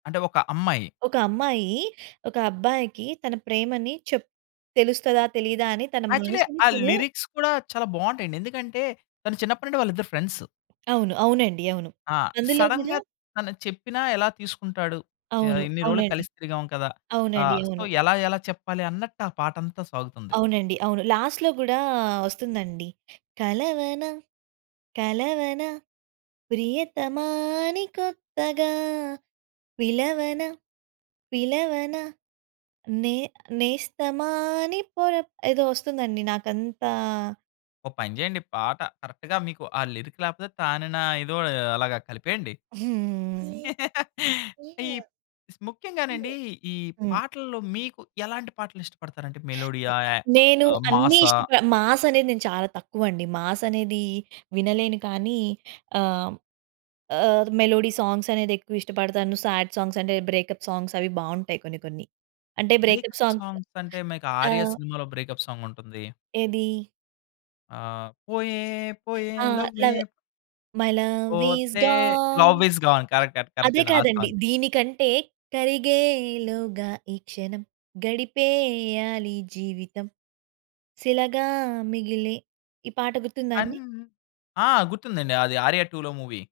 అంటే ఒక అమ్మాయి? ఒక అమ్మాయి ఒక అబ్బాయికి తన ప్రేమని చెప్ తెలుస్తదా? తెలీదా? అని తన యాక్చువల్లీ మనసుని ఆ తను లిరిక్స్ కూడా చాలా బాగుంటాయండి. ఎందుకంటే తను చిన్నప్పటి నుండి వాళ్ళిద్దరు ఫ్రెండ్స్. అవును. అవునండి. అవును. ఆ! అందులో గూడా సడెన్‌గా తను చెప్పినా ఎలా తీసుకుంటాడు? ఆహ్, అవును. ఇన్ని రోలకి అవునండి. కలిసి తిరిగాం కదా! అవునండి. ఆహ్, సో అవును. ఎలా ఎలా చెప్పాలి అన్నట్టా పాటంతా సాగుతుంది. అవునండి. అవును. లాస్ట్‌లో గూడా ఒస్తుందండి. కలవన కలవన ప్రియతమా అని కొత్తగా, పిలవన పిలవన నే నేస్తమా అని పొర ఏదో ఒస్తుందండి నాకంతా ఒక పని జెయండి. పాట కరెక్ట్‌గా మీకు ఆ లిరిక్ లేపోతే తానన ఏదో అలాగా కలిపేయండి. హ్మ్. ఈ ప్ ముఖ్యంగానండి హ్మ్. ఈ పాటల్లో మీకు ఎలాంటి పాటలిష్టపడతారు అంటే మెలోడీయాయ? నేను అన్ని మాసా? ఇష్టప మాస్ అనేది నేను చాలా తక్కువండి. మాస్ అనేది వినలేను కానీ ఆహ్, ఆహ్, మెలోడీ సాంగ్స్ అనేది ఎక్కువ ఇష్టపడతాను. సాడ్ సాంగ్స్ అంటే బ్రేకప్ సాంగ్స్ అవి బాగుంటాయి కొన్ని కొన్ని. అంటే బ్రేకప్ బ్రేకప్ సాంగ్స్ సాంగ్స్ అంటే మీకు ఆ! 'ఆర్య' సినిమాలో బ్రేకప్ సాంగ్ ఉంటుంది. ఏది? ఆహ్, పోయే పోయే ఆ! లవ్వే. లవే మై లవ్ ఇస్ పోతే gone. Love is gone correct అండి. కరెక్టే అదే అండి. ఆ కాదండి. సాంగ్. దీనికంటే కరిగేలోగా ఈ క్షణం గడిపేయాలి జీవితం శిలగా మిగిలి ఈ పాట అన్ గుర్తుందాండి? ఆ! గుర్తుందండి అది 'ఆర్య 2'లో మూవీ.